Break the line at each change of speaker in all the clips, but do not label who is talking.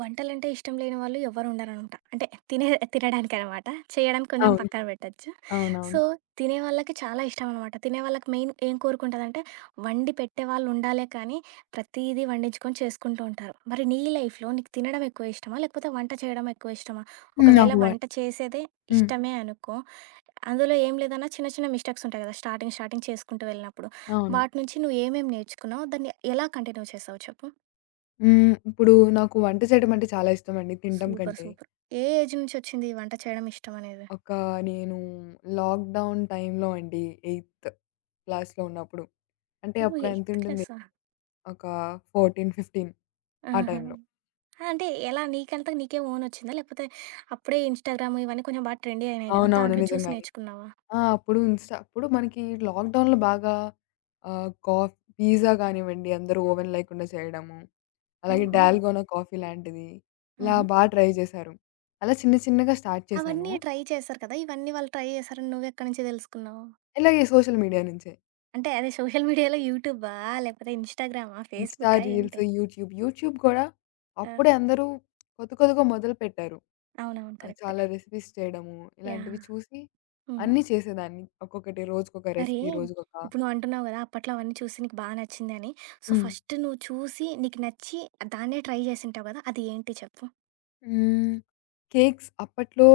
వంటలంటే ఇష్టం లేని వాళ్ళు ఎవ్వరు ఉండరనమాట. అంటే తినే తినడానికనమాట. చేయడానికి కొంచెం
అవును.
పక్కన పెట్టొచ్చు.
అవునవును.
సో, తినే వాళ్ళకి చాలా ఇష్టం అనమాట. తినే వాళ్ళకి మెయిన్ ఏం కోరుకుంటదంటే, వండి పెట్టే వాళ్ళు ఉండాలే కానీ, ప్రతీదీ వండించుకొని చేసుకుంటూ ఉంటారు. మరి నీ లైఫ్‌లో నీకు తినడం ఎక్కువ ఇష్టమా? లేకపోతే వంట చేయడం ఎక్కువ ఇష్టమా?
హ్మ్.
ఒకవేళ
నాకు వ
వంట చేసేదే
హ్మ్.
ఇష్టమే అనుకో, అందులో ఏం లేదన్నా చిన్న చిన్న మిస్టేక్స్ ఉంటాయి కదా! స్టార్టింగ్ స్టార్టింగ్ చేసుకుంటూ వెళ్ళినప్పుడు.
అవును.
వాటి నుంచి నువ్వేమేమి నేర్చుకున్నావు? దాన్ని ఎలా కంటిన్యూ చేసావు చెప్పు?
హ్మ్. ఇప్పుడు నాకు వంట చేయడం అంటే చాలా ఇష్టమండి తినడం
సూపర్.
కంటే.
సూపర్. ఏ ఏజ్ నుంచొచ్చింది ఈ వంట చేయడం ఇష్టమనేది?
ఒక నేను లాక్‌డౌన్ టైమ్‌లో అండి, ఎయిత్ క్లాస్‌లో ఉన్నప్పుడు. అంటే
ఓహ్!
అప్పుడు
ఎయిత్
ఎంతుంటుంది
క్లాసా?
ఒక 14, 15 ఆ
ఆహా!
టైమ్‌లో.
అంటే ఎలా నీకంతకు నీకే ఓనొచ్చిందా? లేకపోతే అప్పుడే ఇన్‌స్టాగ్రామ్ ఇవన్నీ కొంచెం బాగా ట్రెండీ అయినాయి గదా!
అవునవును.
దాంట్లో చూసి
నిజంగానే.
నేర్చుకున్నావా?
ఆ! అప్పుడు మనకి లాక్‌డౌన్‌లో బాగా కాఫ్ పిజ్జా గానివ్వండి, అందరూ ఓవెన్ లేకుండా చేయడము. అలాగే
ఓహో!
డాల్‌గోనా కాఫీ లాంటిది. ఇలా
ఆహా!
బా ట్రై చేశారు. అలా చిన్న చిన్నగా స్టార్ట్ చేశాను.
అవన్నీ ట్రై చేశారు కదా! ఇవన్నీ వాళ్ళు ట్రై చేశారని నువ్వెక్కడి నుంచి తెలుసుకున్నావు?
ఇలాగే సోషల్ మీడియా నుంచే.
అంటే అదే సోషల్ మీడియాలో యూట్యూబా? లేకపోతే ఇన్‌స్టాగ్రామా?
ఇన్‌స్టా,
ఫేస్‌బుక్కా
రీల్స్,
ఏంటి?
యూట్యూబ్. యూట్యూబ్ గూడా
ఆ!
అప్పుడే అందరూ కొత్త కొత్తగా మొదలుపెట్టారు.
అవునవును. కరెక్టే.
చాలా రెసిపీస్ చేయడము,
యాహ్!
ఇలాంటివి చూసి
హుహు.
అన్నీ చేసేదాన్ని. ఒక్కొక్కటి రోజుకొక
మరి
రెసిపీ, రోజుకొక
ఇప్పుడు నువ్వు అంటున్నావు కదా! అప్పట్లో అవన్నీ చూసి నీకు బా నచ్చిందని. సో,
హ్మ్.
ఫస్ట్ నువ్వు చూసి నీకు నచ్చి దాన్నే ట్రై జేసుంటావు గదా! అది ఏంటి చెప్పు?
హ్మ్. కేక్స్ అప్పట్లో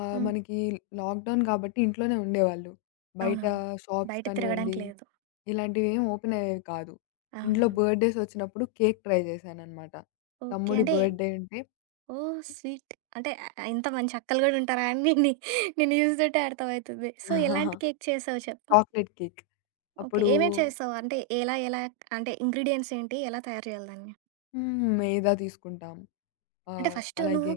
హ్మ్.
మనకి లాక్‌డౌన్ కాబట్టి ఇంట్లోనే ఉండేవాళ్ళు. బయట
అవునవును.
షాప్స్
బయట
కానివ్వండి,
తిరగడానికి లేదు.
ఇలాంటివేం ఓపెన్ అయ్యేవి కాదు. ఇంట్లో
అవునవును.
బర్త్‌డేస్ వచ్చినప్పుడు కేక్ ట్రై చేశాననమాట.
ఓకే.
తమ్ముడి
అంటే
బర్త్‌డే ఉంటే
ఓహ్! స్వీట్. అంటే ఇంత మంచి అక్కలు గూడా ఉంటారా అని నిన్ను జూస్తుంటే అర్థమవుతుంది. సో, ఎలాంటి కేక్ చేసావు చెప్పు?
Chocolate cake.
ఓకే.
అప్పుడు
ఏమేమి చేస్తావు? అంటే ఎలా ఎలా అంటే ఇంగ్రీడియెంట్స్ ఏంటి? ఎలా తయారు జేయాలి దాన్ని?
హ్మ్. మైదా తీసుకుంటాం.
అంటే ఫస్ట్ నువ్వు
అలాగే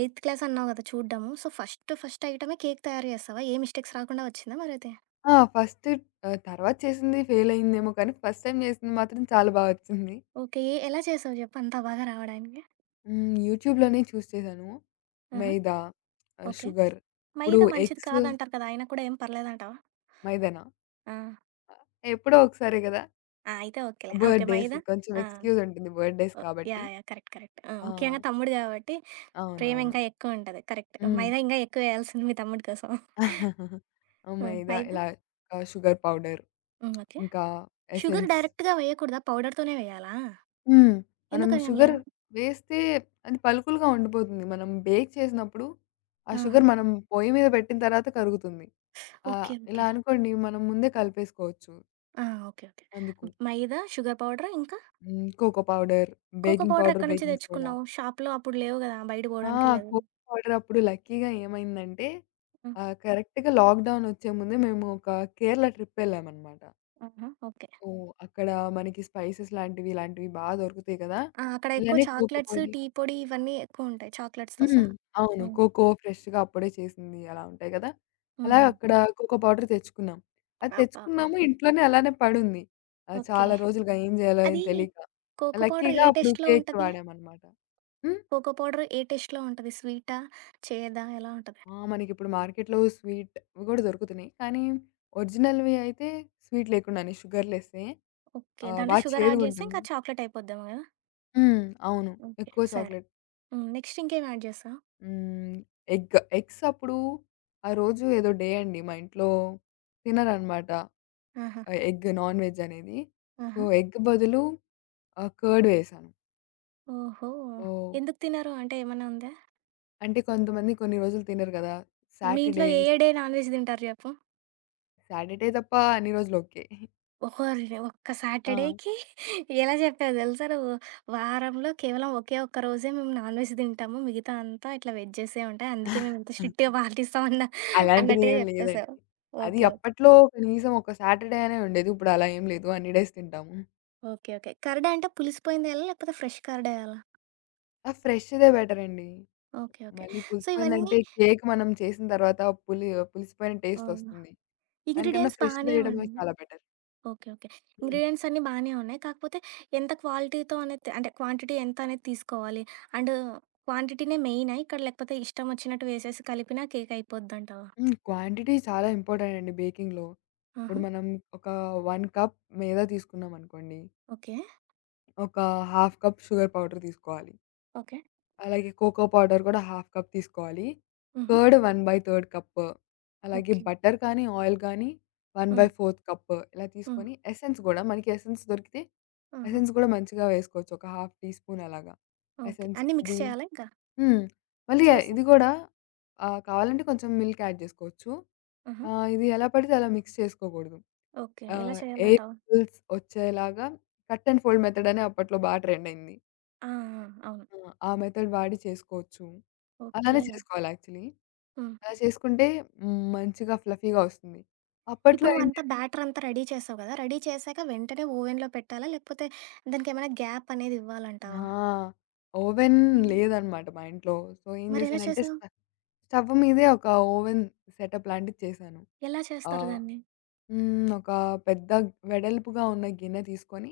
ఎయిత్ క్లాస్ అన్నావు కదా చూడ్డము. సో, ఫస్ట్ ఫస్ట్ ఐటమే కేక్ తయారు జేస్తావా? ఏ మిస్టేక్స్ రాకుండా వచ్చిందా మరైతే?
ఆ! ఫస్ట్ తర్వాత చేసింది ఫెయిల్ అయిందేమో కానీ, ఫస్ట్ టైమ్ చేసింది మాత్రం చాలా బా వచ్చింది.
ఓకే. ఏ ఎలా చేసావు జెప్పు అంత బాగా రావడానికి?
హ్మ్. యూట్యూబ్‌లోనే చూసి చేశాను.
ఆహా!
మైదా,
ఓకే.
షుగర్ ఇప్పుడు
మైదా మంచిది
ఎగ్స్
కాదంటారు కదా! అయినా కూడా ఏం పర్లేదంటావా?
మైదానా?
ఆ!
ఎప్పుడో ఒకసారే గదా!
ఆ! అయితే ఓకేలే. ఆ, ఓకే.
బర్త్‌డేస్
మైదా
కొంచెం
ఆ!
ఎక్స్‌క్యూజ్ ఉంటుంది. బర్త్‌డేస్
ఓ
కాబట్టి.
యాహ్! యాహ్! కరెక్ట్. కరెక్ట్. ఆ!
ఆ!
ముఖ్యంగా తమ్ముడు గాబట్టి ప్రేమ
అవునవును.
ఇంకా ఎక్కువుంటది. కరెక్ట్.
హ్మ్.
మైదా ఇంగా ఎక్కువేయాల్సింది మీ తమ్ముడి కోసం. హ్మ్.
మైదా
మైదా
ఇలా షుగర్ పౌడర్
హ్మ్. ఓకే.
ఇంకా
షుగర్
ఎసెన్స్.
డైరెక్ట్‌గా వేయకూడదా? పౌడర్‌తోనే వేయాలా?
హ్మ్. మనం
ఎందుకని అలా?
షుగర్ వేస్తే అది పలుకులుగా ఉండిపోతుంది. మనం బేక్ చేసినప్పుడు ఆ
ఆహా!
షుగర్ మనం పొయ్యి మీద పెట్టిన తర్వాత కరుగుతుంది.
ఓకే. ఓకే.
ఇలా అనుకోండి మనం ముందే కలిపేసుకోవచ్చు
ఆ! ఓకే. ఓకే.
అందుకు.
మైదా, షుగర్ పౌడర్ ఇంకా
హ్మ్. Cocoa powder,
cocoa
baking
powder
powder,
ఎక్కడి నుంచి
బేకింగ్ సోడా.
తెచ్చుకున్నావు? షాప్‌లో అప్పుడు లేవు గదా! బయటకి
ఆ!
పోవడానికి లేదు.
కోకో పౌడర్ అప్పుడు లక్కీగా ఏమైందంటే
హ్మ్.
కరెక్ట్‌గా లాక్‌డౌన్ వచ్చే ముందే మేము ఒక కేరళ ట్రిప్ ఎళ్ళామనమాట.
ఆహా! ఓకే.
ఓహ్! అక్కడ మనకి స్పైసెస్ లాంటివి, ఇలాంటివి బా దొరుకుతాయి కదా!
ఆ! అక్కడ ఎక్కువ
ఇలానే కోకో
చాక్లెట్స్,
పౌడర్
టీ పొడి ఇవన్నీ ఎక్కువుంటాయి. చాక్లెట్స్‌తో
హ్మ్.
సహా.
అవును.
హ్మ్.
కోకో ఫ్రెష్‌గా అప్పుడే చేసింది అలా ఉంటాయి కదా!
హ్మ్.
అలా
హ్మ్.
అక్కడ కోకో పౌడర్ తెచ్చుకున్నాం. అది
అబ్బబ్బా!
తెచ్చుకున్నాము ఇంట్లోనే అలానే పడుంది.
ఓకే.
చాలా రోజులుగా ఏం చేయాలో ఏం
అది
తెలీక.
కోకో పౌడర్
లక్కీగా
ఏ
అప్పుడు
టేస్ట్‌లో
కేక్‌కి
ఉంటది?
వాడామనమాట. హ్మ్.
కోకో పౌడర్ ఏ టేస్ట్‌లో ఉంటది? స్వీటా? చేదా? ఎలా ఉంటది?
ఆ! మనకిప్పుడు మార్కెట్‌లో స్వీట్ అవి గూడా దొరుకుతున్నాయి. కానీ, ఒరిజినల్‌వి అయితే స్వీట్ లేకుండానే షుగర్‌లెస్సే.
ఓకే. దాంట్లో
బా
షుగర్ యాడ్ చేస్తే ఇంకా
చేదుగుంటుంది.
చాక్లెట్ అయిపోద్దేమో గదా!
హ్మ్. అవును.
ఓకే.
ఎక్కువ
సరే.
చాక్లెట్.
హ్మ్. నెక్స్ట్ ఇంకేం యాడ్ చేసావు?
హ్మ్. ఎగ్. ఎగ్స్ అప్పుడు ఆ రోజు ఏదో డే అండి మా ఇంట్లో తినరనమాట.
ఆహా!
ఎగ్ నాన్ వెజ్ అనేది. సో,
ఆహా!
ఎగ్ బదులు కర్డ్ వేశాను.
ఓహో!
ఓహ్!
ఎందుకు తినరు? అంటే ఏమన్నా ఉందా?
అంటే కొంతమంది కొన్ని రోజులు తినరు గదా!
మీ ఇంట్లో
సాటర్‌డే,
ఏ, ఏ డే నాన్‌వెజ్ తింటారు జెప్పు?
సాటర్‌డే తప్ప అన్ని రోజులు ఓకే.
ఓర్ని ఒక్క
ఆ!
సాటర్‌డేకి ఎలా చెప్పావు దెలుసా నువ్వు? వారంలో కేవలం ఒకే ఒక్క రోజే మేము నాన్‌వెజ్ తింటాము. మిగతా అంతా ఇట్లా వెజ్జెసే ఉంటాయి. అందుకే మేము ఇంత స్ట్రిక్ట్‌గా పాటిస్తాం అన్న అన్నట్టుగా
అలాంటిదేం లేదండి.
జెప్పేసావు.
అది
ఓకే. ఓకే.
అప్పట్లో కనీసం ఒక సాటర్‌డే అనే ఉండేది. ఇప్పుడు అలా ఏం లేదు. అన్ని డేస్ తింటాము.
ఓకే. ఓకే. కర్డ్ అంటే పులిసిపోయిందెయాలా? లేకపోతే ఫ్రెష్ కర్డ్ ఎయాలా?
ఆ! ఫ్రెష్‌దే బెటరండి.
ఓకే. ఓకే.
మళ్ళీ
సో, ఇవన్నీ
పులిసిపోయిందంటే కేక్ మనం చేసిన తర్వాత పులి పులిసిపోయిన టేస్ట్
అవునా!
ఒస్తుంది. దానికన్నా
ఇంగ్రీడియెంట్స్
ఫ్రెష్
బానే ఉన్
చేయడమే చాలా బెటర్.
ఓకే. ఓకే.
హ్మ్.
ఇంగ్రీడియెంట్స్ అన్నీ బానే ఉన్నాయి. కాకపోతే ఎంత క్వాలిటీతో అనేది అంటే క్వాంటిటీ ఎంత అనేది తీసుకోవాలి? అండ్ క్వాంటిటీనే మెయినా ఇక్కడ? లేకపోతే ఇష్టం వచ్చినట్టు వేసేసి కలిపినా కేక్ అయిపోద్దంటావా?
హ్మ్. క్వాంటిటీ చాలా ఇంపార్టెంట్ అండి బేకింగ్‌లో.
ఆహా!
ఇప్పుడు మనం ఒక 1 కప్ మైదా తీసుకున్నామనుకోండి.
ఓకే.
ఒక 1/2 కప్ షుగర్ పౌడర్ తీసుకోవాలి.
ఓకే.
అలాగే కోకో పౌడర్ కూడా హాఫ్ కప్ తీసుకోవాలి.
హుహు.
కర్డ్ 1/3 కప్పు, అలాగే
ఓకే.
బటర్ కానీ, ఆయిల్ కానీ
హ్మ్.
1/4 కప్పు ఇలా
హ్మ్.
తీసుకొని ఎసెన్స్ గూడా మనకి ఎసెన్స్ దొరికితే
ఆహా!
ఎసెన్స్ గూడా మంచిగా వేసుకోవచ్చు. ఒక హాఫ్ టీ స్పూన్ అలాగా.
ఓకే.
ఎసెన్స్
అన్నీ మిక్స్
ఇది
చేయాలా ఇంకా?
హ్మ్. మళ్ళీ
చేసి
ఇది గూడా కావాలంటే కొంచెం మిల్క్ యాడ్ జేసుకోవచ్చు.
ఆహా!
ఇది ఎలా పడితే అలా మిక్స్ చేసుకోకూడదు.
ఓకే. ఎలా
ఆహ్, ఎయిర్
చేయాలంటావు?
బబుల్స్ వచ్చేలాగా కట్ అండ్ ఫోల్డ్ మెథడ్ అని అప్పట్లో బా ట్రెండ్ అయింది.
ఆ! ఆ! అవును.
ఆ! ఆ మెథడ్ వాడి చేసుకోవచ్చు.
ఓకే.
అలానే చేసుకోవాలి యాక్చువల్లీ.
హ్మ్.
అలా చేసుకుంటే హ్మ్, మంచిగా ఫ్లఫీగా వస్తుంది.
ఇప్పుడు
అప్పట్లో
నువ్వంతా
ఏంటంటే
బ్యాటర్ అంతా రెడీ చేసావు కదా! రెడీ చేశాక వెంటనే ఓవెన్‌లో పెట్టాలా? లేకపోతే దానికేమైనా గ్యాప్ అనేది ఇవ్వాలంటావా?
ఆ! ఓవెన్
హ్మ్.
లేదనమాట మా ఇంట్లో. సో, ఏం
మరెలా
చేశానంటే
చేసావు?
స్టవ్ మీదే ఒక ఓవెన్ సెటప్ లాంటిది చేశాను.
ఎలా చేస్తారు
ఆహ్,
దాన్ని?
హ్మ్. ఒక పెద్ద వెడల్పుగా ఉన్న గిన్నె తీసుకొని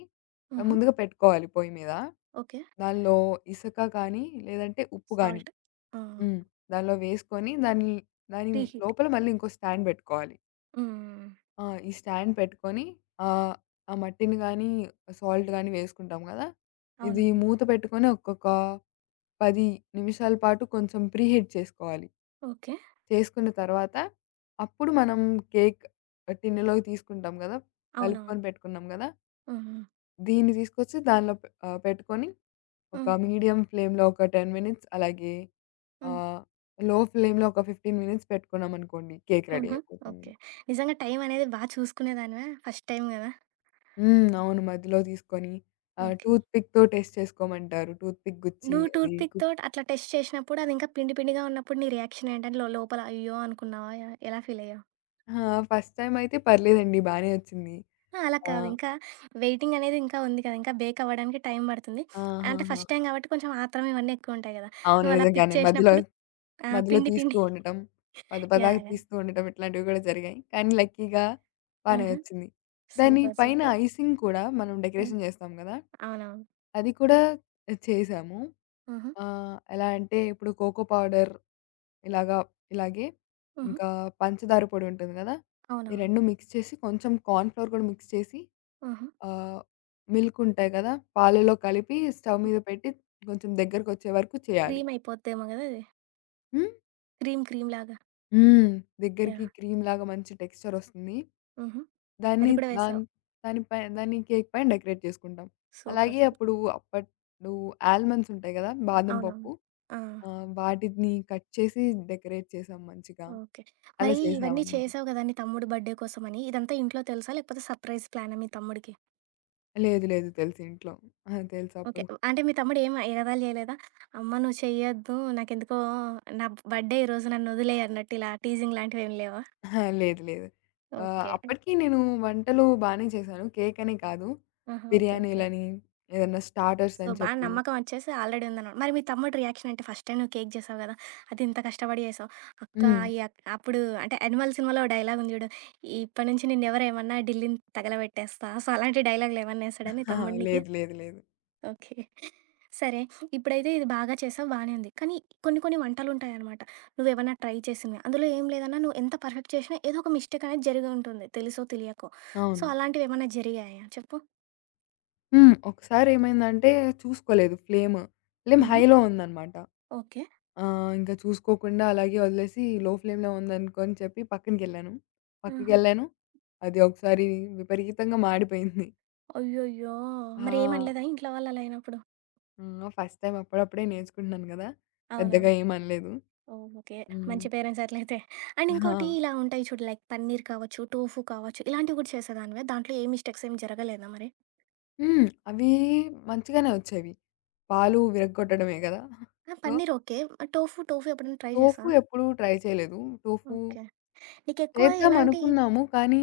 హుహు.
ముందుగా పెట్టుకోవాలి పొయ్యి మీద.
ఓకే.
దానిలో ఇసక కానీ, లేదంటే ఉప్పు గాని
సాల్ట్. ఆ!
హ్మ్. దానిలో వేసుకొని దాని దాని
ప్రీహీట్.
లోపల మళ్ళీ ఇంకో స్టాండ్ బెట్టుకోవాలి.
హ్మ్.
ఆ! ఈ స్టాండ్ పెట్టుకొని ఆహ్, ఆ మట్టిని గానీ, సాల్ట్ గానీ వేసుకుంటాం గదా! ఇది
అవునవును.
మూత పెట్టుకొని ఒక్కొక్క 10 నిమిషాల పాటు కొంచెం ప్రీహీట్ చేసుకోవాలి.
ఓకే.
చేసుకున్న తర్వాత అప్పుడు మనం కేక్ టిన్నులోకి తీసుకుంటాం గదా!
అవునవును.
కలుపుకొని పెట్టుకున్నాం గదా!
హుహు.
దీన్ని తీసుకొచ్చి దానిలో పెట్టుకొని
హ్మ్.
ఒక మీడియం ఫ్లేమ్‌లో ఒక 10 మినిట్స్ అలాగే
హ్మ్.
ఆహ్, లో ఫ్లేమ్‌లో ఒక 15 మినిట్స్ పెట్టుకున్నామనుకోండి కేక్ రెడీ
హుహు.
అయిపోతుంది.
ఓకే. నిజంగా టైం అనేది బా చూసుకునేదానివా? ఫస్ట్ టైమ్ గదా!
హ్మ్. అవును. మధ్యలో తీసుకొని
ఓకే.
టూత్ పిక్‌తో టెస్ట్ చేసుకోమంటారు. టూత్ పిక్ గుచ్చి
నువ్వు టూత్
అది గు
పిక్‌తోటి అట్లా టెస్ట్ చేసినప్పుడు అది ఇంకా పిండి పిండిగా ఉన్నప్పుడు నీ రియాక్షన్ ఏంటని లో లోపల అయ్యో! అనుకున్నావా? ఎలా ఫీల్ అయ్యావు?
ఆ! ఫస్ట్ టైమ్ అయితే పర్లేదండి. బానే వచ్చింది.
ఆ! అలా
ఆ!
కాదు. ఇంకా వెయిటింగ్ అనేది ఇంకా ఉంది కదా! ఇంకా బేక్ అవ్వడానికి టైం పడుతుంది. అంటే
ఆహాహా!
ఫస్ట్ టైమ్ కాబట్టి కొంచెం ఆత్రం ఇవన్నీ ఎక్కువుంటాయి గదా!
అవును.
నువ్వు అలా పిక్
నిజంగానే మధ్యలో,
చేసినప్పుడు ఆ!
మధ్యలో
పిండి
తీస్తూ
పిండి
ఉండటం. పద పదాక
యాహ్! యాహ్!
తీస్తూ ఉండటం ఇట్లాంటివి కూడా జరిగాయి. కానీ లక్కీగా బానే
ఆహా!
వచ్చింది. దాని
సూపర్.
పైన
సూపర్.
ఐసింగ్ కూడా మనం
హ్మ్.
డెకరేషన్ చేస్తాం కదా!
అవునవును.
అది కూడా చేసాము.
హుహు.
ఆ! ఎలా అంటే ఇప్పుడు కోకో పౌడర్ ఇలాగా ఇలాగే
హుహు.
ఇంకా పంచదార పొడి ఉంటుంది గదా! ఈ
అవునవును.
2 మిక్స్ చేసి కొంచెం కార్న్ ఫ్లోర్ కూడా మిక్స్ చేసి
హుహు.
ఆహ్, మిల్క్ ఉంటాయి గదా! పాలలో కలిపి స్టవ్ మీద పెట్టి కొంచెం దగ్గరకొచ్చే వరకు చేయాలి.
క్రీమ్ అయిపోద్దేమో గదా! అది.
హ్మ్.
క్రీమ్ క్రీమ్ లాగా.
హ్మ్. దగ్గరికి
యాహ్!
క్రీమ్‌లాగా మంచి టెక్స్చర్ వస్తుంది.
హుహు. అది
దాన్ని
కూడా
దాన్
వేసావు.
దాని పై దాన్ని కేక్ పైన డెకరేట్ చేసుకుంటాం.
సూపర్.
అలాగే
సూపర్.
అప్పుడు అప్పట్లో ఆల్మండ్స్ ఉంటాయి గదా! బాదం
అవునవును.
పప్పు
ఆ!
ఆ! వాటిని కట్ చేసి డెకరేట్ చేసాం మంచిగా.
ఓకే.
అలా
మరి
హ్మ్.
ఇవన్నీ
చేసామనమాట.
చేసావు గదా! నీ తమ్ముడు బర్త్‌డే కోసమని. ఇదంతా ఇంట్లో తెలుసా? లేకపోతే సర్ప్రైజ్ ప్లానా మీ తమ్ముడికి?
లేదు, లేదు తెలుసు ఇంట్లో. ఆహా!
ఓకే.
తెలుసప్పుడు.
అంటే మీ తమ్ముడు ఏమి ఎగతాళి చేయలేదా? అమ్మ నువ్వు చెయ్యొద్దు. నాకెందుకో నా బర్త్‌డే ఈరోజు నన్నొదిలేయి అన్నట్టు ఇలా టీజింగ్ లాంటివేమి లేవా?
అహా! లేదు, లేదు.
ఓకే.
అప్పటికి నేను వంటలు బానే చేశాను. కేక్ అనే కాదు.
ఆహా! ఓకే. ఓకే.
బిర్యానీలని, ఏదన్నా స్టార్టర్స్
సో,
అని
బాగా
చెప్పి
నమ్మకం వచ్చేసి ఆల్రెడీ ఉందనమాట. మరి మీ తమ్ముడి రియాక్షన్ ఏంటి? ఫస్ట్ టైమ్ నువ్వు కేక్ చేసావు గదా! అది ఇంత కష్టపడి చేసావు. అక్క
హ్మ్.
ఈ అక్ అప్పుడు అంటే 'యానిమల్' సినిమాలో ఓ డైలాగ్ ఉంది జూడు. ఇప్పటి నుంచి నిన్నెవరేమన్నా ఢిల్లీని తగలబెట్టేస్తా. సో, అలాంటి డైలాగులు ఏమన్నా యేసాడా నీ
అహా!
తమ్ముడు నీకి?
లేదు, లేదు, లేదు.
ఓకే. సరే. ఇప్పుడైతే ఇది బాగా చేసావు బానే ఉంది. కానీ కొన్ని కొన్ని వంటలుంటాయనమాట. నువ్వేమన్నా ట్రై చేసినవి. అందులో ఏం లేదన్నా నువ్వు ఎంత పర్ఫెక్ట్ చేసినా ఏదో ఒక మిస్టేక్ అనేది జరిగి ఉంటుంది. తెలుసో తెలియకో. సో,
అవును.
అలాంటివేమన్నా జరిగాయా చెప్పు?
హ్మ్. ఒకసారేమైందంటే చూసుకోలేదు ఫ్లేమ్. ఫ్లేమ్
హుహు.
హైలో ఉందనమాట.
ఓకే.
ఆ! ఇంక చూసుకోకుండా అలాగే వదిలేసి లో ఫ్లేమ్‌లో ఉందనుకోని చెప్పి
ఆహా!
పక్కకెళ్ళాను. అది ఒకసారి విపరీతంగా మాడిపోయింది.
అయ్యయ్యో! మరి
ఆ!
ఏమనలేదా ఇంట్లో వాళ్ళు అలా అయినప్పుడు?
హ్మ్. ఫస్ట్ టైమ్ అప్పుడప్పుడే నేర్చుకుంటున్నాను గదా! పెద్దగా
అవునవును.
ఏమనలేదు.
ఓహ్! ఓకే.
హ్మ్.
మంచి పేరెంట్స్ అట్లయితే. అండ్
ఆ!
ఇంకోటి ఇలా ఉంటాయి చూడు లైక్ పన్నీర్ కావచ్చు, టోఫు కావచ్చు, ఇలాంటివి కూడా చేసేదానివా? దాంట్లో ఏ మిస్టేక్స్ ఏమి జరగలేదా మరి?
హ్మ్. అవి మంచిగానే వచ్చేవి. పాలు విరగ్గొట్టడమే గదా!
ఆ!
So,
paneer okay. టోఫు ఎప్పుడైనా ట్రై
టోఫు
చేశావా?
ఎప్పుడు ట్రై చేయలేదు. Tofu
okay. నీకెక్కువ
చేద్దాం
ఎలాంటి
అనుకున్నాము. కానీ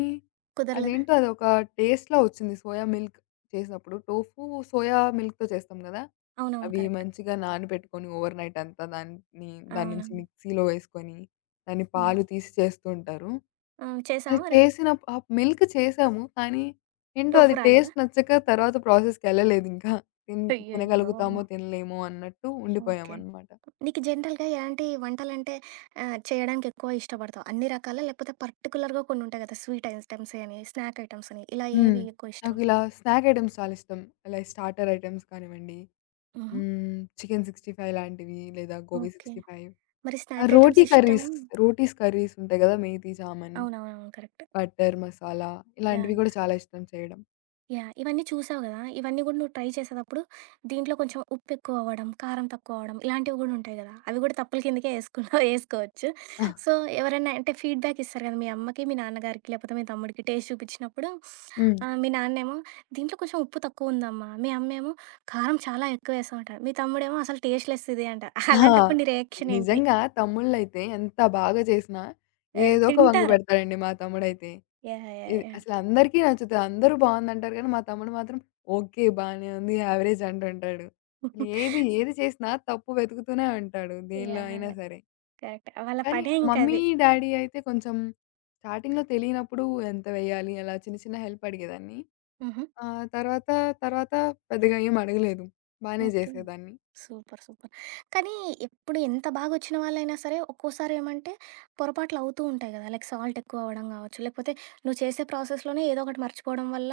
కుదరలేదా?
అదేంటో అదొక టేస్ట్‌లా వచ్చింది సోయా మిల్క్ చేసినప్పుడు. టోఫు సోయా మిల్క్‌తో చేస్తాం గదా!
అవునవును.
అవి
కరెక్ట్.
మంచిగా నానబెట్టుకొని ఓవర్ నైట్ అంతా దాన్ని దాని నుంచి
అవునవును.
మిక్సీలో వేసుకొని, దాన్ని
హ్మ్.
పాలు తీసి చేస్తూ ఉంటారు.
ఆ! చేశావా
అది
మరి?
చేసిన ఆ మిల్క్ చేసాము. కానీ ఏంటో
టోఫు
అది
రాలేదా?
టేస్ట్ నచ్చక తర్వాత ప్రాసెస్‌కెళ్ళలేదింకా. తిన్
అయ్యయ్యో!
తినగలుగుతామో, తినలేమో అన్నట్టు
ఓకే.
ఉండిపోయామనమాట.
నీకు జనరల్‌గా ఎలాంటి వంటలంటే చేయడానికి ఎక్కువ ఇష్టపడతావు? అన్ని రకాలా? లేకపోతే పర్టిక్యులర్‌గా కొన్ని ఉంటాయి కదా! స్వీట్ ఐటెమ్స్ అని, స్నాక్ ఐటెమ్స్ అని ఇలా
హ్మ్.
ఏవి ఎక్కువ ఇష్టం?
నాకిలా స్నాక్ ఐటెమ్స్ చాలా ఇష్టం. లైక్ స్టార్టర్ ఐటెమ్స్ కానివ్వండి,
హుహు.
హ్మ్, చికెన్ 65 లాంటివి లేదా గోబీ
ఓకే.
65
మరి
ఆ
స్నాక్ ఐటెమ్స్
రోటీ
ఇష్టం
కర్రీస్, రోటీస్ కర్రీస్ ఉంటాయి గదా! మేతి, జామన్.
అవునవునవును. కరెక్ట్.
బటర్ మసాలా ఇలాంటివి
యాహ్!
కూడా చాలా ఇష్టం చేయడం.
యాహ్! ఇవన్నీ చూసావు గదా! ఇవన్నీ గూడా నువ్వు ట్రై చేసేటప్పుడు దీంట్లో కొంచెం ఉప్పు ఎక్కువ అవ్వడం, కారం తక్కువ అవ్వడం ఇలాంటివి గూడా ఉంటాయి గదా! అవి గూడా తప్పుల కిందకే యేసుకున్నా యేసుకోవచ్చు. సో, ఎవరైనా అంటే ఫీడ్‌బ్యాక్ ఇస్తారు గదా! మీ అమ్మకి, మీ నాన్నగారికి లేపోతే మీ తమ్ముడికి టేస్ట్ చూపిచ్చినప్పుడు
హ్మ్.
మీ నాన్నేమో "దీంట్లో కొంచెం ఉప్పు తక్కువుందమ్మా." మీ అమ్మేమో "కారం చాలా ఎక్కువ యేసావు" అంటారు. మీ తమ్ముడేమో "అసలు టేస్ట్‌లెస్ ఇది" అంటారు.
ఆ!
అలాంటప్పుడు నీ రియాక్షన్ ఏంటి?
నిజంగా తమ్ముళ్ళైతే ఎంత బాగా చేసినా
ఆ!
ఏదో ఒక వంక
తింటారు.
పెడతాడండి మా తమ్ముడైతే.
యాహ్! యాహ్!
ఇది
యాహ్!
అసలందరికీ నచ్చుతది. అందరూ బావుందంటారు కానీ మా తమ్ముడు మాత్రం ఓకే. బానే ఉంది. యావరేజ్ అంటుంటాడు. అసలు ఏది ఏది చేసినా తప్పు వెతుకుతూనే ఉంటాడు దేనిలో
యాహ్!
అయినా సరే.
కరెక్ట్. వాళ్ళ
కానీ
పనే
మమ్మీ,
ఇంకది.
డ్యాడీ అయితే కొంచెం స్టార్టింగ్‌లో తెలియనప్పుడు ఎంత వేయాలి అలా చిన్న చిన్న హెల్ప్ అడిగేదాన్ని.
హుహు.
ఆ! తర్వాత, తర్వాత పెద్దగా ఏం అడగలేదు. బానే
ఓకే.
జేసేదాన్ని.
సూపర్. సూపర్. కానీ ఎప్పుడు ఎంత బాగొచ్చిన వాళ్ళైనా సరే ఒక్కోసారి ఏమంటే పొరపాట్లవుతూ ఉంటాయి గదా! లైక్ సాల్ట్ ఎక్కువవ్వడం గావచ్చు, లేకపోతే నువ్వు చేసే ప్రాసెస్‌లోనే ఏదో ఒకటి మర్చిపోవడం వల్ల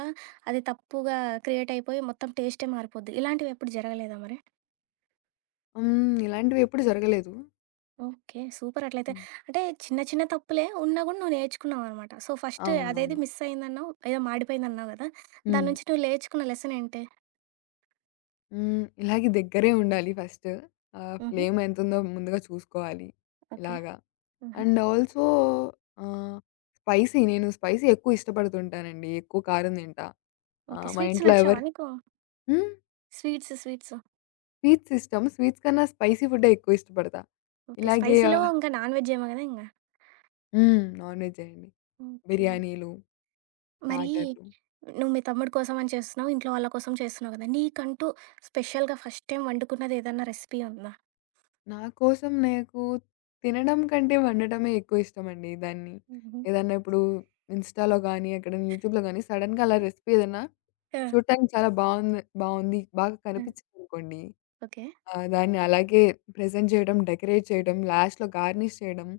అది తప్పుగా క్రియేట్ అయిపోయి మొత్తం టేస్టే మారిపోద్ది. ఇలాంటివెప్పుడు జరగలేదా మరి?
హ్మ్. ఇలాంటివెప్పుడు జరగలేదు.
ఓకే. సూపర్ అట్లయితే.
హ్మ్.
అంటే చిన్న చిన్న తప్పులే ఉన్నా గూడా నువ్వు నేర్చుకున్నావనమాట. సో, ఫస్ట్ అదేది
అవునవును.
మిస్ అయిందన్నావు, ఏదో మాడిపోయిందన్నావు గదా! దాని
హ్మ్.
నుంచి నువ్వు నేర్చుకున్న లెసనేంటి?
హ్మ్. ఇలాగే దగ్గరే ఉండాలి ఫస్ట్.
హుహు.
ఫ్లేమ్ ఎంతుందో ముందుగా చూసుకోవాలి.
ఓకే.
ఇలాగా.
హుహు.
అండ్ ఆల్సో ఆహ్, నేను స్పైసీ ఎక్కువ ఇష్టపడుతుంటానండి. ఎక్కువ కారం తింటా.
ఓకే.
ఆహ్, మా
స్వీట్స్
ఇంట్లో
నచ్చావా
ఎవరు
నీకు?
హ్మ్.
స్వీట్స్.
స్వీట్స్ ఇష్టం. స్వీట్స్ కన్నా స్పైసీ ఫుడ్డే ఎక్కువ ఇష్టపడతా.
ఓకే.
ఇలాగే
స్పైసీలో ఇంకా నాన్ వెజ్ ఏమో గదా! ఇంగ.
హ్మ్. నాన్ వెజ్జే అండి.
ఓకే.
బిర్యానీలు,
మరి
స్టార్టర్లు.
నువ్వు మీ తమ్ముడి కోసం అని చేస్తున్నావు. ఇంట్లో వాళ్ళ కోసం చేస్తున్నావు గదా! నీకంటూ స్పెషల్‌గా ఫస్ట్ టైమ్ వండుకున్నది ఏదన్నా రెసిపీ ఉందా?
నా కోసం నాకు తినడం కంటే వండటమే ఎక్కువ ఇష్టమండి. దాన్ని
హుహు.
ఏదన్నా ఇప్పుడు ఇన్‌స్టాలో గానీ, ఎక్కడైనా యూట్యూబ్‌లో గానీ సడెన్‌గా అలా రెసిపీ ఏదన్నా
ఆ!
చూడటానికి చాలా బావుంది బావుంది, బాగా
ఆ!
కనిపించిందనుకోండి.
ఓకే.
దాన్ని అలాగే ప్రెజెంట్ చేయడం, డెకరేట్ చేయడం, లాస్ట్‌లో గార్నిష్ చేయడం,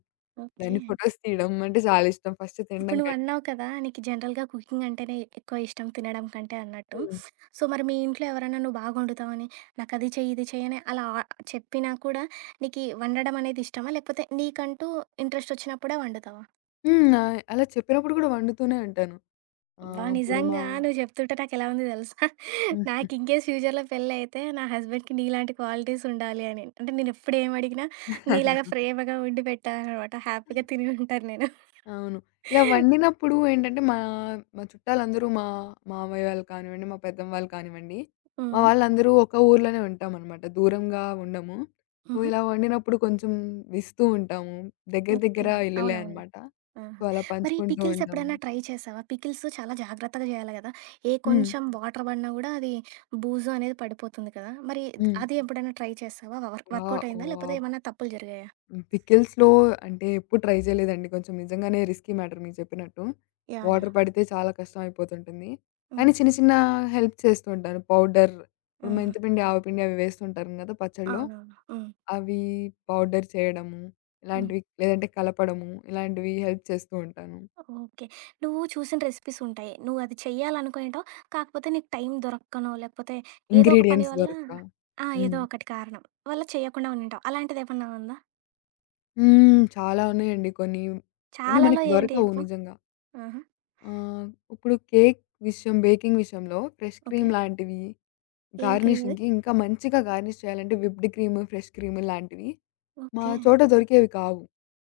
ఓకే.
దాన్ని ఫోటోస్ తీయడం అంటే చాలా ఇష్టం ఫస్ట్
ఇప్పుడు
తినడం కంటే.
నువ్వన్నావు కదా! నీకు జనరల్‌గా కుకింగ్ అంటేనే ఎక్కువ ఇష్టం తినడం కంటే అన్నట్టు.
హ్మ్.
సో, మరి మీ ఇంట్లో ఎవరైనా నువ్వు బాగా వండుతావని, నాకది చెయ్యి, ఇది చెయ్యి అని అలా ఆ చెప్పినా కూడా నీకీ వండడం అనేది ఇష్టమా? లేకపోతే నీకంటూ ఇంట్రెస్ట్ వచ్చినప్పుడే వండుతావా?
హ్మ్. అలా చెప్పినప్పుడు గూడా వండుతూనే ఉంటాను.
అబ్బా!
ఆహ్, ఇప్పుడు మా
నిజంగా నువ్వు చెప్తుంటే నాకెలా ఉంది తెలుసా?
ఉమ్,
నాకు
ఉమ్.
ఇన్‌కేస్ ఫ్యూచర్‌లో పెళ్ళైతే నా హస్బెండ్‌కి నీలాంటి క్వాలిటీస్ ఉండాలి అని. అంటే నేను ఎప్పుడు ఏమి అడిగినా నీలాగా ప్రేమగా వండి పెట్టాలనమాట. హ్యాపీగా తిని ఉంటాను నేను.
అవును. ఇలా వండినప్పుడు ఏంటంటే, మా మా చుట్టాలందరూ మా మామయ్య వాళ్ళు కానివ్వండి, మా పెద్దమ్మ వాళ్ళు కానివ్వండి, మా
హ్మ్.
వాళ్ళందరూ ఒక ఊర్లోనే ఉంటామనమాట. దూరంగా ఉండము. సో,
హుహు.
ఇలా వండినప్పుడు కొంచెం ఇస్తూ ఉంటాము. దగ్గర
ఓకే.
దగ్గర ఇల్లులే
అవునవును.
అనమాట.
ఆహా!
సో, అలా
మరి
పంచుకుంటూ
పికిల్స్
ఉంటాము.
ఎప్పుడైనా ట్రై చేశావా? పికిల్స్ చాలా జాగ్రత్తగా చేయాలి కదా! ఏ
హ్మ్.
కొంచెం వాటర్ పడినా కూడా అది బూజు అనేది పడిపోతుంది కదా! మరి
హ్మ్.
అది ఎప్పుడైనా ట్రై చేశావా?
వా
వర్కౌట్ అయిందా?
ఓహ్!
లేకపోతే ఏమన్నా తప్పులు జరిగాయా?
హ్మ్. పికిల్స్‌లో అంటే ఎప్పుడు ట్రై చేయలేదండి. కొంచెం నిజంగానే రిస్కీ మ్యాటర్ మీరు చెప్పినట్టు.
యాహ్! యాహ్!
వాటర్ పడితే చాలా కష్టం అయిపోతుంటుంది.
హ్మ్.
కానీ చిన్న చిన్న హెల్ప్ చేస్తూ ఉంటాను. పౌడర్ ఇప్పుడు
ఆహా!
మెంతిపిండి, ఆవపిండి అవి వేస్తుంటారు కదా! పచ్చడిలో.
అవునవును. హ్మ్.
అవి పౌడర్ చేయడము,
హ్మ్.
ఇలాంటివి లేదంటే కలపడము, ఇలాంటివి హెల్ప్ చేస్తూ ఉంటాను.
ఓకే. నువ్వు చూసిన రెసిపీస్ ఉంటాయి. నువ్వు అది చెయ్యాలనుకునేంటావు. కాకపోతే నీకు టైం దొరక్కనో, లేకపోతే ఏదో ఒక పని
ఇంగ్రీడియెంట్స్
వల్ల
దొరక్క.
ఆ! ఏదో
హ్మ్.
ఒకటి కారణం వల్ల చేయకుండా ఉండింటావు. అలాంటిదేమన్నా ఉందా?
హ్మ్. చాలా ఉన్నాయండి కొన్ని. కొన్ని
చాలాలో
మనకి
ఏంటి
దొరకవు
చెప్పు?
నిజంగా.
ఆహా!
ఆహ్, ఇప్పుడు కేక్ విషయం, బేకింగ్ విషయంలో ఫ్రెష్
ఓకే.
క్రీమ్ లాంటివి
ఏం క్రీమ్ అది?
గార్నిషింగ్‌కి ఇంకా మంచిగా గార్నిష్ చేయాలంటే విప్డ్ క్రీమ్, ఫ్రెష్ క్రీమ్ లాంటివి మా
ఓకే.
చోట దొరికేవి కావు.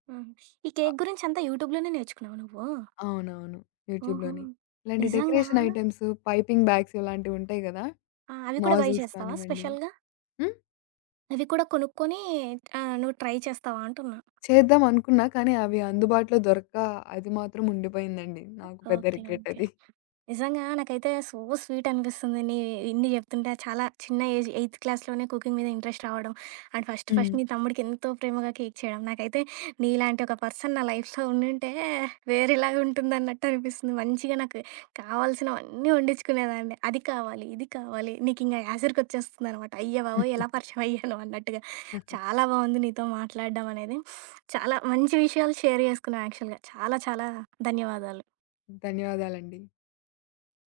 హ్మ్. ఈ
అ
కేక్ గురించంతా యూట్యూబ్‌లోనే నేర్చుకున్నావా నువ్వు?
అవునవును.
ఓహో!
యూట్యూబ్‌లోని. ఇలాంటి
నిజంగా?
డెకరేషన్ ఐటెమ్స్, పైపింగ్ బ్యాగ్స్ ఇలాంటివి ఉంటాయి గదా!
ఆ! అవి కూడా బై
నాజిల్స్
చేస్తావా
కానివ్వండి.
స్పెషల్‌గా?
హ్మ్.
అవి కూడా కొనుక్కొని నువ్వు ట్రై చేస్తావా అంటున్నా?
చేద్దాం అనుకున్నా కానీ అవి అందుబాటులో దొరక్క అది మాత్రం ఉండిపోయిందండి. నాకు పెద్ద
ఓకే.
Regret
okay.
అది.
నిజంగా నాకైతే సో స్వీట్ అనిపిస్తుంది. నీ ఇన్ని చెప్తుంటే చాలా చిన్న ఏజ్ ఎయిత్ క్లాస్‌లోనే కుకింగ్ మీద ఇంట్రెస్ట్ రావడం. అండ్ ఫస్ట్
హ్మ్.
ఫస్ట్ నీ తమ్ముడికి ఎంతో ప్రేమగా కేక్ చేయడం. నాకైతే నీలాంటి ఒక పర్సన్ నా లైఫ్‌లో ఉండుంటే వేరేలాగా ఉంటుందన్నట్టు అనిపిస్తుంది. మంచిగా నాకు కావాల్సినవన్నీ వండించుకునేదాన్ని. అది కావాలి, ఇది కావాలి నీకింకా యాసరికొచ్చేస్తుందనమాట. అయ్య బాబోయ్! ఎలా పరిచయం అయ్యానో అన్నట్టుగా. చాలా బావుంది నీతో మాట్లాడడం అనేది. చాలా మంచి విషయాలు షేర్ చేసుకున్నావు యాక్చువల్‌గా. చాలా చాలా ధన్యవాదాలు.
ధన్యవాదాలండి.